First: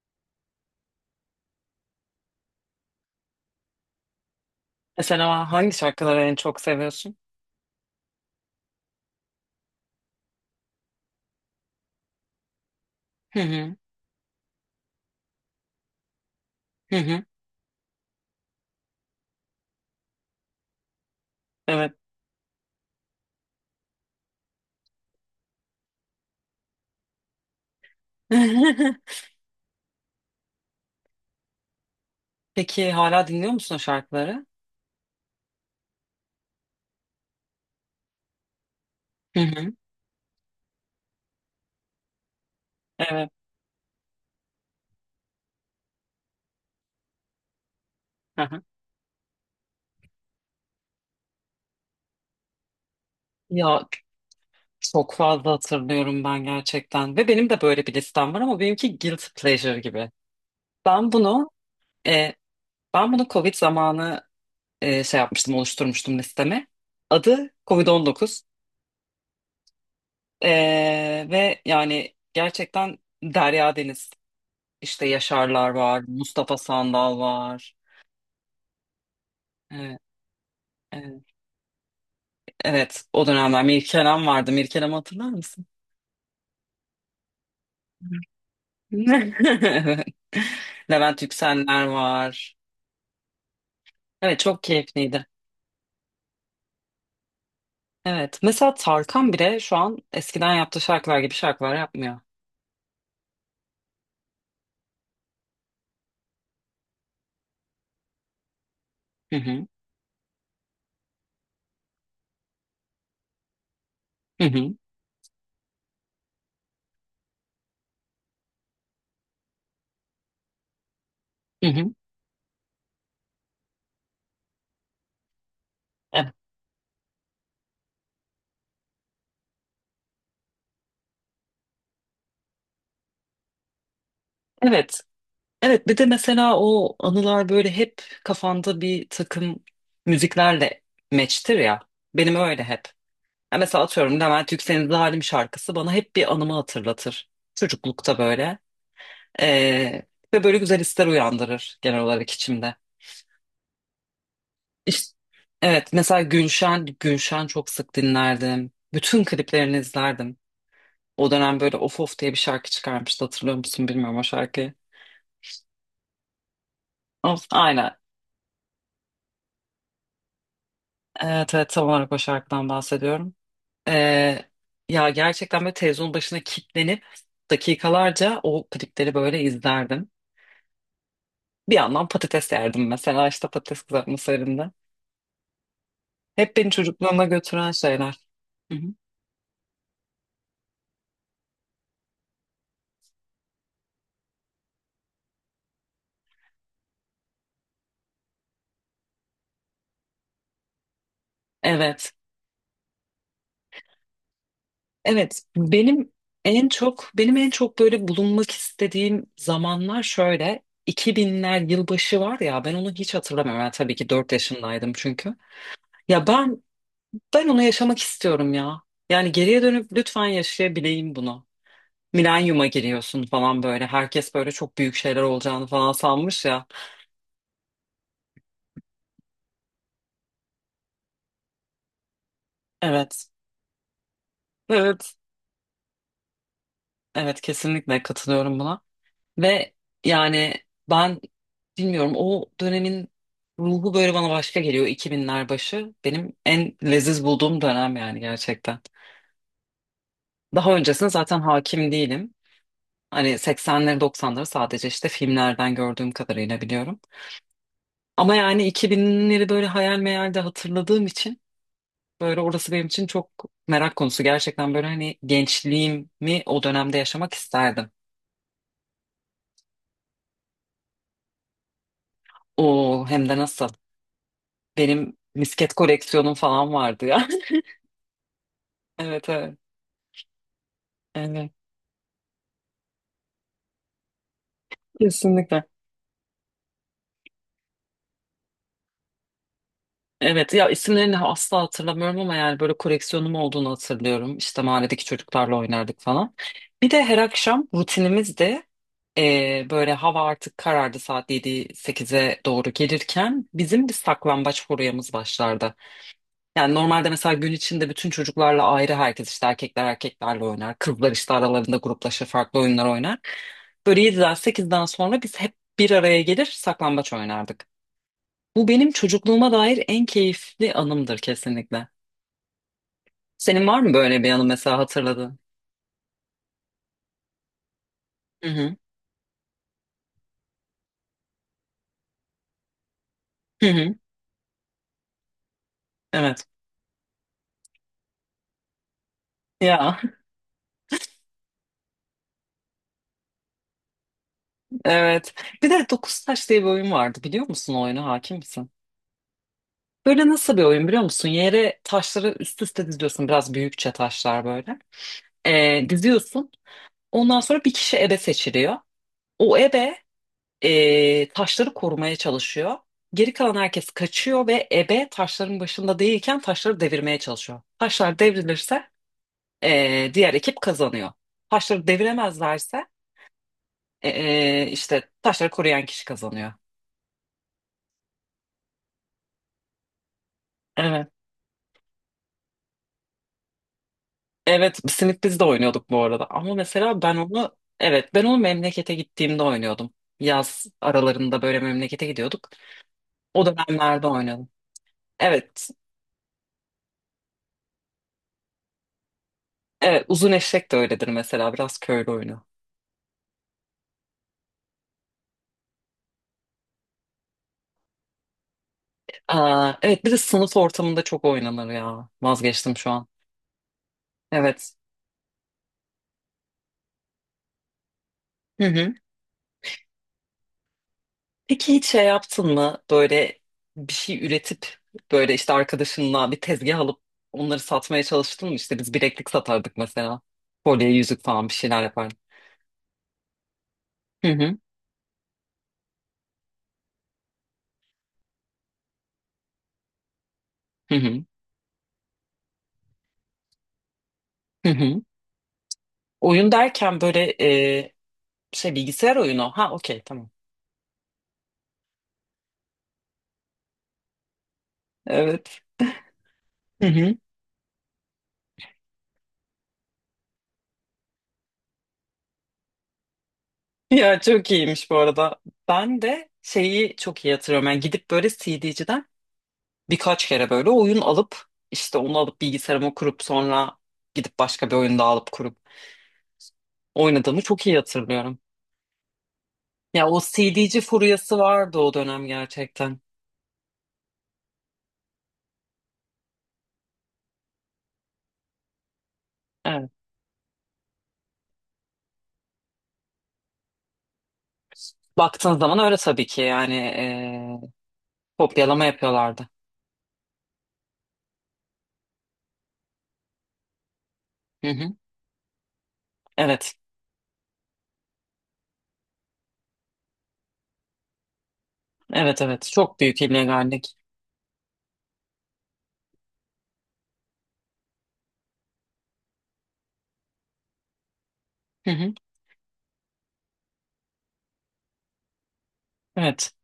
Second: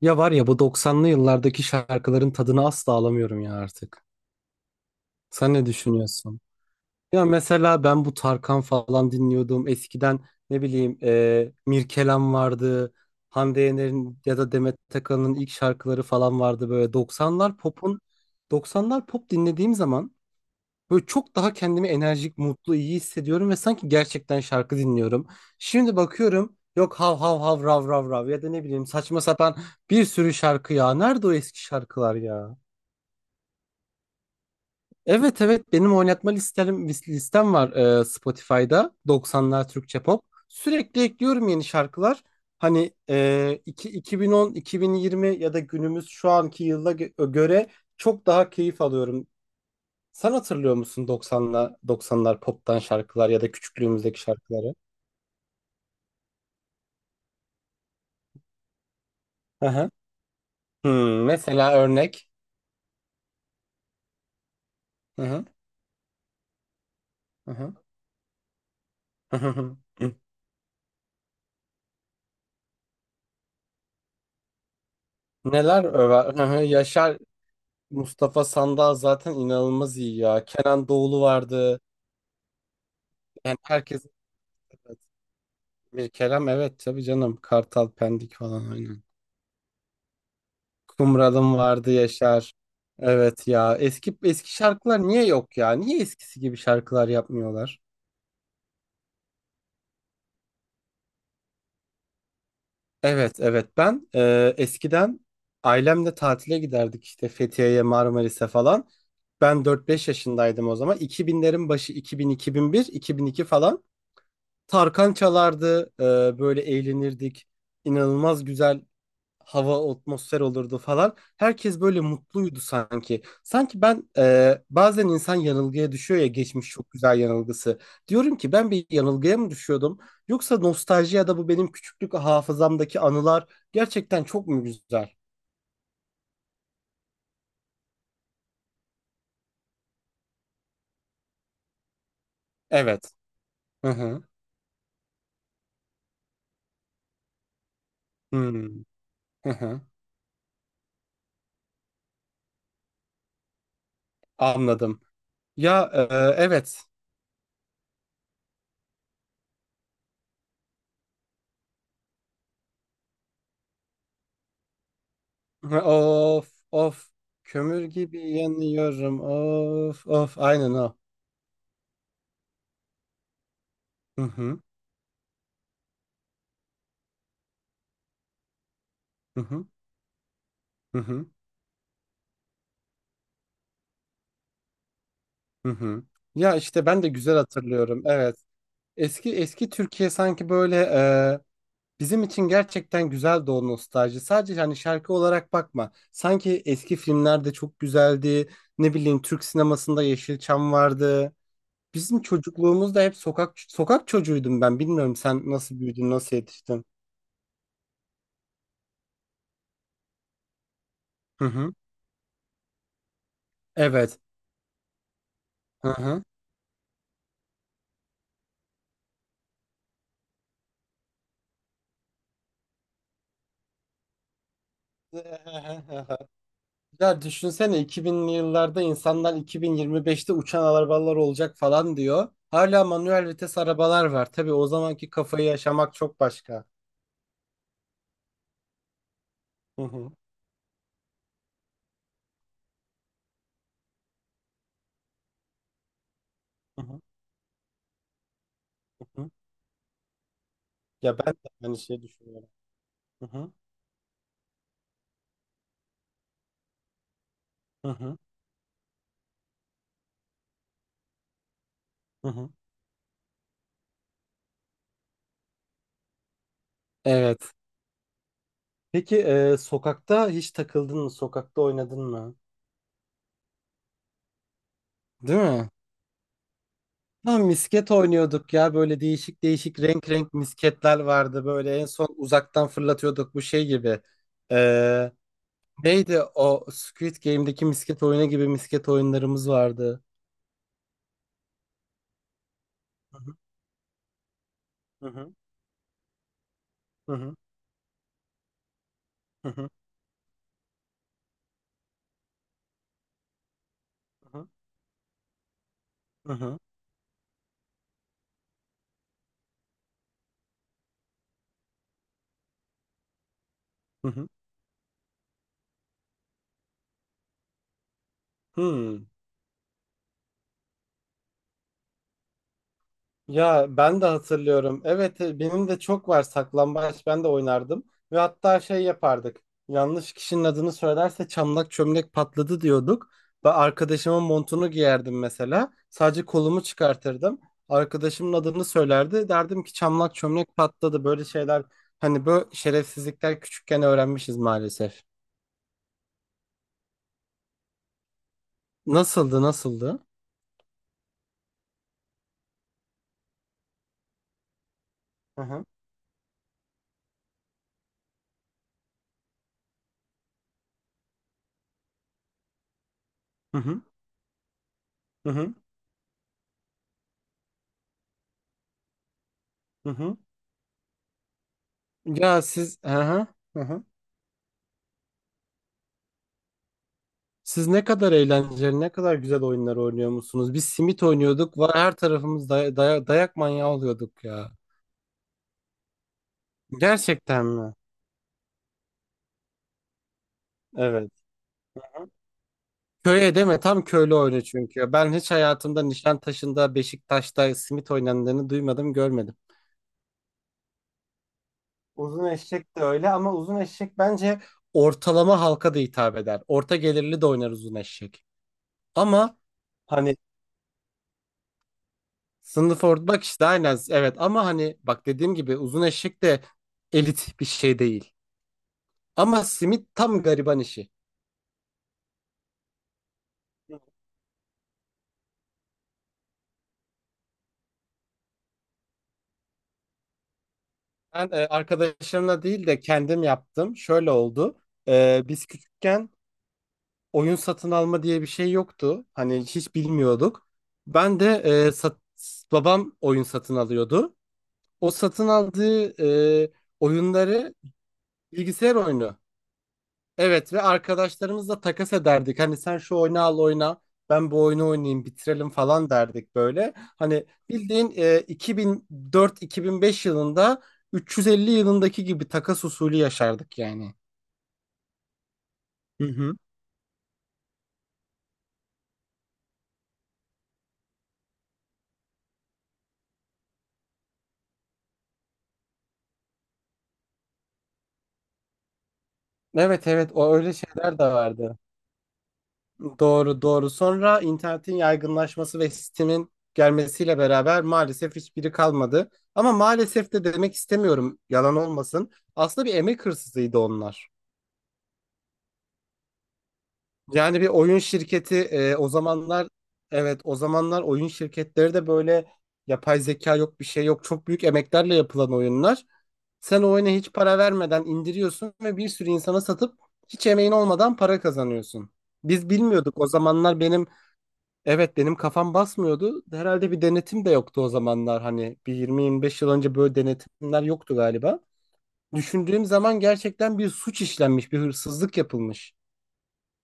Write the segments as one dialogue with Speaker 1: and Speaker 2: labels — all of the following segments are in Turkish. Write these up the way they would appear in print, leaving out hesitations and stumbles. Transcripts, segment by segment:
Speaker 1: Ya var ya bu 90'lı yıllardaki şarkıların tadını asla alamıyorum ya artık.
Speaker 2: Mesela
Speaker 1: Sen ne
Speaker 2: hangi şarkıları en
Speaker 1: düşünüyorsun?
Speaker 2: çok seviyorsun?
Speaker 1: Ya mesela ben bu Tarkan falan dinliyordum. Eskiden ne bileyim, Mirkelam vardı.
Speaker 2: Hı
Speaker 1: Hande
Speaker 2: hı.
Speaker 1: Yener'in ya da Demet Akalın'ın ilk şarkıları falan vardı böyle.
Speaker 2: Hı hı.
Speaker 1: 90'lar pop'un, 90'lar pop dinlediğim zaman böyle çok daha kendimi
Speaker 2: Evet.
Speaker 1: enerjik, mutlu, iyi hissediyorum ve sanki gerçekten şarkı dinliyorum. Şimdi bakıyorum, yok hav hav hav rav rav rav ya da ne bileyim saçma sapan bir sürü şarkı ya. Nerede o eski şarkılar ya?
Speaker 2: Peki hala dinliyor musun o şarkıları?
Speaker 1: Evet, evet, benim oynatma listem, var, Spotify'da
Speaker 2: Hı
Speaker 1: 90'lar
Speaker 2: hı.
Speaker 1: Türkçe pop. Sürekli ekliyorum yeni şarkılar. Hani,
Speaker 2: Evet.
Speaker 1: 2010, 2020 ya da günümüz şu anki yıla göre çok
Speaker 2: Hı
Speaker 1: daha
Speaker 2: hı.
Speaker 1: keyif alıyorum. Sen hatırlıyor musun 90'la 90'lar pop'tan şarkılar ya da
Speaker 2: Ya
Speaker 1: küçüklüğümüzdeki şarkıları?
Speaker 2: çok fazla hatırlıyorum ben gerçekten. Ve benim de böyle bir listem var ama benimki guilty
Speaker 1: Hı
Speaker 2: pleasure
Speaker 1: hı.
Speaker 2: gibi. Ben
Speaker 1: Hmm,
Speaker 2: bunu
Speaker 1: mesela örnek.
Speaker 2: e, ben bunu Covid zamanı şey
Speaker 1: Hı hı.
Speaker 2: yapmıştım, oluşturmuştum listemi. Adı
Speaker 1: Hı hı.
Speaker 2: Covid-19.
Speaker 1: Hı hı. Hı.
Speaker 2: E, ve yani gerçekten Derya Deniz. İşte Yaşarlar
Speaker 1: Neler
Speaker 2: var,
Speaker 1: över? Hı
Speaker 2: Mustafa
Speaker 1: hı.
Speaker 2: Sandal
Speaker 1: Yaşar,
Speaker 2: var.
Speaker 1: Mustafa Sandal zaten inanılmaz
Speaker 2: Evet.
Speaker 1: iyi ya. Kenan Doğulu
Speaker 2: Evet,
Speaker 1: vardı.
Speaker 2: evet, o
Speaker 1: Yani
Speaker 2: dönemler
Speaker 1: herkes,
Speaker 2: Mirkelam vardı. Mirkelam'ı
Speaker 1: evet.
Speaker 2: hatırlar mısın?
Speaker 1: Bir Kerem, evet, tabii canım. Kartal Pendik falan aynen.
Speaker 2: Evet. Levent
Speaker 1: Kumralım
Speaker 2: Yükseller
Speaker 1: vardı Yaşar.
Speaker 2: var.
Speaker 1: Evet ya, eski
Speaker 2: Evet,
Speaker 1: eski
Speaker 2: çok
Speaker 1: şarkılar niye
Speaker 2: keyifliydi.
Speaker 1: yok ya? Niye eskisi gibi şarkılar yapmıyorlar?
Speaker 2: Evet, mesela Tarkan bile şu an eskiden yaptığı şarkılar gibi şarkılar yapmıyor.
Speaker 1: Evet, evet. Ben eskiden ailemle tatile giderdik işte Fethiye'ye, Marmaris'e falan.
Speaker 2: Hı
Speaker 1: Ben
Speaker 2: hı.
Speaker 1: 4-5 yaşındaydım o zaman. 2000'lerin başı, iki iki bin, 2001, 2002 falan.
Speaker 2: Hı hı.
Speaker 1: Tarkan çalardı, böyle eğlenirdik. İnanılmaz güzel hava, atmosfer olurdu falan.
Speaker 2: Hı
Speaker 1: Herkes
Speaker 2: hı.
Speaker 1: böyle mutluydu sanki. Sanki ben bazen insan yanılgıya düşüyor ya,
Speaker 2: Evet.
Speaker 1: geçmiş çok güzel yanılgısı. Diyorum ki, ben bir yanılgıya mı düşüyordum? Yoksa nostalji ya da bu benim küçüklük hafızamdaki anılar gerçekten çok mu
Speaker 2: Evet.
Speaker 1: güzel?
Speaker 2: Evet, bir de mesela o anılar böyle hep kafanda bir takım müziklerle meçtir ya. Benim öyle hep.
Speaker 1: Evet.
Speaker 2: Ya mesela
Speaker 1: Hı
Speaker 2: atıyorum,
Speaker 1: hı.
Speaker 2: Levent Yüksel'in Zalim şarkısı bana hep bir anımı hatırlatır. Çocuklukta böyle.
Speaker 1: Hmm. Hı hı.
Speaker 2: Ee, ve böyle güzel hisler uyandırır genel olarak içimde.
Speaker 1: Anladım.
Speaker 2: İşte,
Speaker 1: Ya
Speaker 2: evet mesela
Speaker 1: evet.
Speaker 2: Gülşen çok sık dinlerdim. Bütün kliplerini izlerdim. O dönem böyle Of Of diye bir şarkı çıkarmıştı, hatırlıyor musun bilmiyorum o şarkıyı.
Speaker 1: Hı, of of.
Speaker 2: Of,
Speaker 1: Kömür
Speaker 2: aynen.
Speaker 1: gibi yanıyorum. Of of. Aynen o.
Speaker 2: Evet, evet, tam olarak o şarkıdan bahsediyorum.
Speaker 1: Hı
Speaker 2: Ee,
Speaker 1: hı.
Speaker 2: ya gerçekten böyle televizyonun başına kilitlenip dakikalarca o klipleri böyle
Speaker 1: Hı hı.
Speaker 2: izlerdim.
Speaker 1: Hı hı.
Speaker 2: Bir yandan patates yerdim mesela, işte patates kızartması halinde.
Speaker 1: Hı hı. Ya
Speaker 2: Hep beni
Speaker 1: işte ben de
Speaker 2: çocukluğuma
Speaker 1: güzel
Speaker 2: götüren
Speaker 1: hatırlıyorum.
Speaker 2: şeyler.
Speaker 1: Evet.
Speaker 2: Hı hı.
Speaker 1: Eski eski Türkiye sanki böyle bizim için gerçekten güzeldi o nostalji. Sadece hani şarkı olarak bakma. Sanki eski filmlerde çok güzeldi. Ne bileyim, Türk sinemasında Yeşilçam vardı.
Speaker 2: Evet.
Speaker 1: Bizim çocukluğumuzda hep sokak sokak çocuğuydum ben. Bilmiyorum,
Speaker 2: Evet,
Speaker 1: sen nasıl büyüdün,
Speaker 2: benim
Speaker 1: nasıl
Speaker 2: en
Speaker 1: yetiştin?
Speaker 2: çok benim en çok böyle bulunmak istediğim zamanlar şöyle iki
Speaker 1: Hı
Speaker 2: binler
Speaker 1: hı.
Speaker 2: yılbaşı var ya, ben onu hiç hatırlamıyorum. Yani tabii ki
Speaker 1: Evet.
Speaker 2: 4 yaşındaydım çünkü.
Speaker 1: Hı hı.
Speaker 2: Ya ben onu yaşamak istiyorum ya. Yani geriye dönüp lütfen yaşayabileyim bunu. Milenyuma giriyorsun falan böyle. Herkes böyle çok büyük şeyler olacağını falan sanmış ya.
Speaker 1: Ya düşünsene, 2000'li yıllarda insanlar 2025'te uçan arabalar olacak falan diyor. Hala manuel
Speaker 2: Evet.
Speaker 1: vites arabalar var. Tabii o zamanki
Speaker 2: Evet.
Speaker 1: kafayı yaşamak çok başka.
Speaker 2: Evet, kesinlikle katılıyorum buna. Ve
Speaker 1: Hı hı,
Speaker 2: yani ben bilmiyorum, o dönemin ruhu böyle bana başka geliyor, 2000'ler başı. Benim en
Speaker 1: hı hı,
Speaker 2: leziz bulduğum dönem yani gerçekten.
Speaker 1: hı hı.
Speaker 2: Daha öncesine
Speaker 1: Ya ben
Speaker 2: zaten
Speaker 1: de aynı
Speaker 2: hakim
Speaker 1: şeyi
Speaker 2: değilim.
Speaker 1: düşünüyorum. Hı
Speaker 2: Hani
Speaker 1: hı,
Speaker 2: 80'leri 90'ları sadece işte filmlerden gördüğüm kadarıyla biliyorum.
Speaker 1: hı hı,
Speaker 2: Ama yani 2000'leri böyle hayal meyal de hatırladığım için
Speaker 1: hı
Speaker 2: böyle
Speaker 1: hı.
Speaker 2: orası benim için çok merak konusu. Gerçekten böyle hani gençliğimi o dönemde yaşamak
Speaker 1: Evet.
Speaker 2: isterdim.
Speaker 1: Peki sokakta hiç takıldın mı? Sokakta oynadın mı?
Speaker 2: O hem de nasıl. Benim
Speaker 1: Değil mi?
Speaker 2: misket koleksiyonum falan vardı ya.
Speaker 1: Lan, misket oynuyorduk ya, böyle
Speaker 2: Evet,
Speaker 1: değişik
Speaker 2: evet.
Speaker 1: değişik renk renk misketler vardı,
Speaker 2: Evet.
Speaker 1: böyle en son uzaktan fırlatıyorduk bu şey gibi. Ee,
Speaker 2: Kesinlikle.
Speaker 1: Neydi o Squid Game'deki misket oyunu gibi misket oyunlarımız vardı.
Speaker 2: Evet ya, isimlerini asla hatırlamıyorum ama yani böyle koleksiyonum olduğunu hatırlıyorum. İşte mahalledeki
Speaker 1: Hı hı
Speaker 2: çocuklarla oynardık falan. Bir de
Speaker 1: hı
Speaker 2: her
Speaker 1: hı
Speaker 2: akşam rutinimiz de
Speaker 1: hı hı
Speaker 2: böyle hava artık karardı, saat yedi sekize doğru gelirken bizim bir
Speaker 1: hı
Speaker 2: saklambaç furyamız başlardı.
Speaker 1: hı
Speaker 2: Yani normalde mesela gün içinde bütün çocuklarla ayrı, herkes işte erkekler erkeklerle oynar. Kızlar işte aralarında gruplaşır, farklı oyunlar oynar. Böyle
Speaker 1: hı hı.
Speaker 2: 7'den 8'den sonra biz hep bir araya gelir saklambaç oynardık.
Speaker 1: Hı
Speaker 2: Bu benim
Speaker 1: hı.
Speaker 2: çocukluğuma dair en keyifli anımdır kesinlikle. Senin
Speaker 1: Ya
Speaker 2: var mı
Speaker 1: ben de
Speaker 2: böyle bir anı mesela
Speaker 1: hatırlıyorum. Evet,
Speaker 2: hatırladığın?
Speaker 1: benim de çok var, saklambaç ben de oynardım. Ve
Speaker 2: Hı
Speaker 1: hatta
Speaker 2: hı.
Speaker 1: şey yapardık. Yanlış kişinin adını söylerse çamlak çömlek patladı diyorduk. Ben
Speaker 2: Hı hı.
Speaker 1: arkadaşımın montunu giyerdim mesela. Sadece
Speaker 2: Evet.
Speaker 1: kolumu çıkartırdım. Arkadaşımın adını söylerdi. Derdim ki
Speaker 2: Ya,
Speaker 1: çamlak çömlek patladı. Böyle şeyler, hani böyle şerefsizlikler küçükken öğrenmişiz maalesef.
Speaker 2: evet. Bir de dokuz taş diye bir oyun vardı, biliyor musun o oyunu, hakim misin?
Speaker 1: Nasıldı, nasıldı?
Speaker 2: Böyle nasıl bir oyun biliyor musun? Yere taşları üst üste diziyorsun, biraz büyükçe taşlar böyle.
Speaker 1: Hı hı.
Speaker 2: Diziyorsun. Ondan sonra bir kişi ebe seçiliyor. O ebe taşları korumaya çalışıyor. Geri kalan
Speaker 1: Hı hı.
Speaker 2: herkes kaçıyor ve ebe
Speaker 1: Hı hı.
Speaker 2: taşların başında değilken taşları devirmeye çalışıyor. Taşlar devrilirse
Speaker 1: Hı hı.
Speaker 2: diğer ekip kazanıyor. Taşları
Speaker 1: Ya siz,
Speaker 2: deviremezlerse
Speaker 1: hı hı. Hı hı.
Speaker 2: e, işte taşları koruyan kişi kazanıyor.
Speaker 1: Siz ne kadar eğlenceli, ne kadar güzel oyunlar oynuyor musunuz? Biz simit
Speaker 2: Evet.
Speaker 1: oynuyorduk. Var, her tarafımız dayak manyağı oluyorduk ya.
Speaker 2: Evet, Simit biz de oynuyorduk bu arada. Ama mesela ben
Speaker 1: Gerçekten
Speaker 2: onu,
Speaker 1: mi?
Speaker 2: evet, ben onu memlekete gittiğimde oynuyordum. Yaz
Speaker 1: Evet.
Speaker 2: aralarında böyle memlekete gidiyorduk.
Speaker 1: Köye
Speaker 2: O
Speaker 1: deme, tam
Speaker 2: dönemlerde
Speaker 1: köylü oyunu
Speaker 2: oynadım.
Speaker 1: çünkü. Ben hiç
Speaker 2: Evet.
Speaker 1: hayatımda Nişantaşı'nda, Beşiktaş'ta simit oynandığını duymadım, görmedim.
Speaker 2: Evet, uzun eşek de öyledir mesela, biraz köylü
Speaker 1: Uzun
Speaker 2: oyunu.
Speaker 1: eşek de öyle ama uzun eşek bence ortalama halka da hitap eder. Orta gelirli de oynar uzun eşek. Ama
Speaker 2: Aa, evet, bir
Speaker 1: hani
Speaker 2: de sınıf ortamında çok oynanır ya. Vazgeçtim
Speaker 1: sınıf
Speaker 2: şu
Speaker 1: orta,
Speaker 2: an.
Speaker 1: bak işte aynen, evet, ama
Speaker 2: Evet.
Speaker 1: hani bak, dediğim gibi uzun eşek de elit bir şey değil.
Speaker 2: Hı hı.
Speaker 1: Ama simit tam gariban işi.
Speaker 2: Peki hiç şey yaptın mı böyle bir şey üretip, böyle işte arkadaşınla bir tezgah alıp onları satmaya çalıştın mı? İşte biz bileklik satardık mesela. Kolye, yüzük
Speaker 1: Ben
Speaker 2: falan bir şeyler yapardık.
Speaker 1: arkadaşlarımla değil de kendim yaptım. Şöyle
Speaker 2: Hı hı.
Speaker 1: oldu. Biz küçükken oyun satın alma diye bir şey yoktu. Hani hiç bilmiyorduk.
Speaker 2: Hı
Speaker 1: Ben
Speaker 2: hı.
Speaker 1: de e, sat- babam oyun satın alıyordu.
Speaker 2: Hı
Speaker 1: O
Speaker 2: hı.
Speaker 1: satın aldığı e,
Speaker 2: Oyun derken böyle
Speaker 1: oyunları,
Speaker 2: e,
Speaker 1: bilgisayar
Speaker 2: şey, bilgisayar
Speaker 1: oyunu.
Speaker 2: oyunu. Ha, okey, tamam.
Speaker 1: Evet, ve arkadaşlarımızla takas ederdik. Hani sen şu oyunu al oyna, ben bu oyunu oynayayım, bitirelim
Speaker 2: Evet.
Speaker 1: falan derdik böyle.
Speaker 2: Hı hı.
Speaker 1: Hani bildiğin 2004-2005 yılında 350 yılındaki gibi takas usulü yaşardık yani.
Speaker 2: Ya çok iyiymiş bu arada. Ben
Speaker 1: Hı
Speaker 2: de
Speaker 1: hı.
Speaker 2: şeyi çok iyi hatırlıyorum. Yani gidip böyle CD'ciden birkaç kere böyle oyun alıp, işte onu alıp bilgisayarıma kurup, sonra gidip başka bir oyun daha alıp kurup oynadığımı çok iyi hatırlıyorum.
Speaker 1: Evet,
Speaker 2: Ya
Speaker 1: evet,
Speaker 2: o
Speaker 1: o öyle
Speaker 2: CD'ci
Speaker 1: şeyler de
Speaker 2: furyası
Speaker 1: vardı.
Speaker 2: vardı o dönem gerçekten.
Speaker 1: Doğru, doğru. Sonra internetin yaygınlaşması ve sistemin gelmesiyle beraber maalesef hiçbiri kalmadı. Ama
Speaker 2: Evet.
Speaker 1: maalesef de demek istemiyorum, yalan olmasın. Aslında bir emek hırsızıydı onlar.
Speaker 2: Baktığın zaman öyle tabii ki, yani
Speaker 1: Yani bir oyun şirketi
Speaker 2: kopyalama
Speaker 1: o
Speaker 2: yapıyorlardı.
Speaker 1: zamanlar, evet, o zamanlar oyun şirketleri de böyle, yapay zeka yok, bir şey yok, çok büyük
Speaker 2: Hı
Speaker 1: emeklerle
Speaker 2: hı.
Speaker 1: yapılan oyunlar. Sen o
Speaker 2: Evet.
Speaker 1: oyuna hiç para vermeden indiriyorsun ve bir sürü insana satıp hiç emeğin olmadan para kazanıyorsun.
Speaker 2: Evet,
Speaker 1: Biz
Speaker 2: evet.
Speaker 1: bilmiyorduk
Speaker 2: Çok
Speaker 1: o
Speaker 2: büyük
Speaker 1: zamanlar, benim,
Speaker 2: illegallik.
Speaker 1: evet, benim kafam basmıyordu. Herhalde bir denetim de yoktu o zamanlar, hani bir 20-25 yıl önce böyle denetimler yoktu galiba.
Speaker 2: Hı hı.
Speaker 1: Düşündüğüm zaman gerçekten bir suç işlenmiş, bir hırsızlık yapılmış.
Speaker 2: Evet.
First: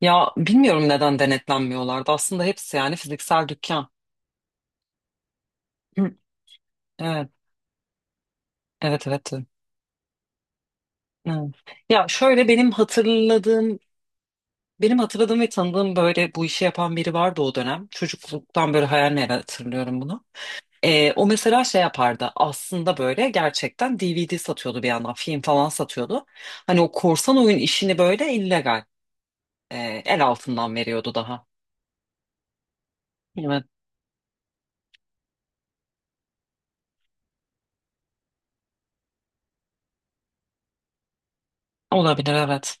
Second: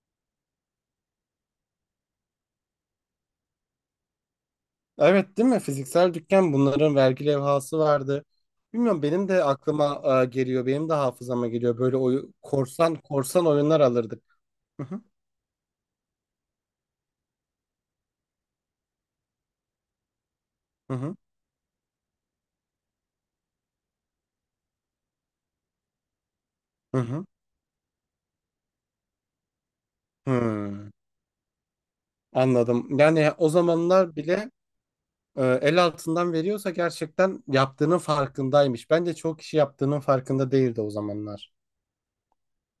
Speaker 2: Ya bilmiyorum neden denetlenmiyorlardı. Aslında hepsi yani fiziksel dükkan.
Speaker 1: Evet, değil mi? Fiziksel
Speaker 2: Hı.
Speaker 1: dükkan, bunların vergi
Speaker 2: Evet.
Speaker 1: levhası vardı. Bilmiyorum,
Speaker 2: Evet,
Speaker 1: benim
Speaker 2: evet.
Speaker 1: de aklıma geliyor. Benim de hafızama
Speaker 2: Evet.
Speaker 1: geliyor. Böyle
Speaker 2: Ya şöyle, benim
Speaker 1: korsan korsan
Speaker 2: hatırladığım
Speaker 1: oyunlar alırdık. Hı
Speaker 2: benim
Speaker 1: hı
Speaker 2: hatırladığım ve tanıdığım böyle bu işi yapan biri vardı o dönem. Çocukluktan böyle hayal meyal hatırlıyorum bunu.
Speaker 1: hı hı
Speaker 2: O mesela şey yapardı aslında, böyle gerçekten DVD satıyordu, bir yandan film falan satıyordu. Hani o
Speaker 1: hı. Hı.
Speaker 2: korsan oyun işini böyle illegal, el altından
Speaker 1: Hmm,
Speaker 2: veriyordu daha.
Speaker 1: Anladım. Yani o
Speaker 2: Evet,
Speaker 1: zamanlar bile el altından veriyorsa gerçekten yaptığının farkındaymış. Bence çoğu kişi yaptığının farkında değildi o zamanlar.
Speaker 2: olabilir, evet,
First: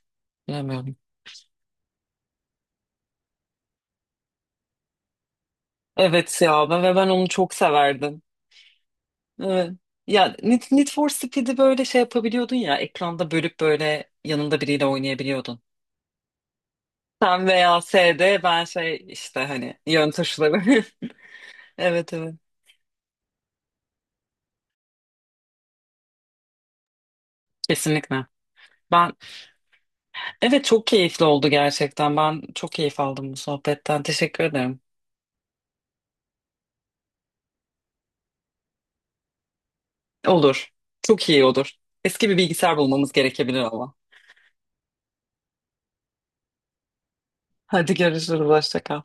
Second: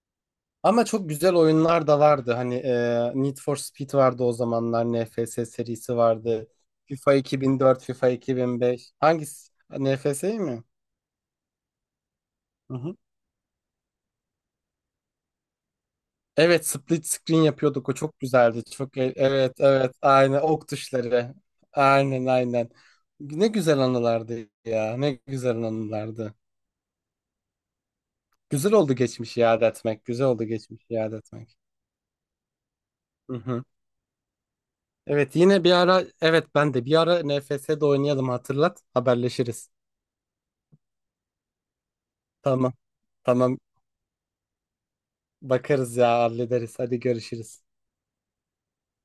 Speaker 1: Ama
Speaker 2: bilemiyorum.
Speaker 1: çok güzel oyunlar da vardı. Hani Need for Speed vardı o zamanlar. NFS serisi
Speaker 2: Evet
Speaker 1: vardı.
Speaker 2: ya ben
Speaker 1: FIFA
Speaker 2: onu
Speaker 1: iki
Speaker 2: çok
Speaker 1: bin dört FIFA
Speaker 2: severdim.
Speaker 1: 2005. Hangisi?
Speaker 2: Evet. Ya
Speaker 1: NFS'yi
Speaker 2: Need,
Speaker 1: mi?
Speaker 2: Need for Speed'i böyle şey yapabiliyordun
Speaker 1: Hı
Speaker 2: ya,
Speaker 1: hı.
Speaker 2: ekranda bölüp böyle yanında biriyle oynayabiliyordun.
Speaker 1: Evet, split screen
Speaker 2: Sen veya
Speaker 1: yapıyorduk. O çok
Speaker 2: S'de
Speaker 1: güzeldi.
Speaker 2: ben
Speaker 1: Çok
Speaker 2: şey, işte
Speaker 1: evet,
Speaker 2: hani
Speaker 1: evet.
Speaker 2: yön
Speaker 1: Aynen ok
Speaker 2: tuşları.
Speaker 1: tuşları.
Speaker 2: Evet,
Speaker 1: Aynen,
Speaker 2: evet,
Speaker 1: aynen. Ne güzel anılardı ya. Ne güzel anılardı.
Speaker 2: kesinlikle.
Speaker 1: Güzel oldu
Speaker 2: Ben
Speaker 1: geçmişi iade etmek. Güzel oldu
Speaker 2: Evet,
Speaker 1: geçmişi
Speaker 2: çok
Speaker 1: iade
Speaker 2: keyifli oldu
Speaker 1: etmek.
Speaker 2: gerçekten. Ben çok keyif aldım bu
Speaker 1: Hı hı.
Speaker 2: sohbetten. Teşekkür ederim.
Speaker 1: Evet, yine bir ara, evet, ben de bir ara NFS'de oynayalım, hatırlat. Haberleşiriz.
Speaker 2: Olur. Çok iyi olur. Eski bir
Speaker 1: Tamam.
Speaker 2: bilgisayar bulmamız
Speaker 1: Tamam.
Speaker 2: gerekebilir ama.
Speaker 1: Bakarız ya, hallederiz. Hadi görüşürüz.
Speaker 2: Hadi görüşürüz. Hoşça kal.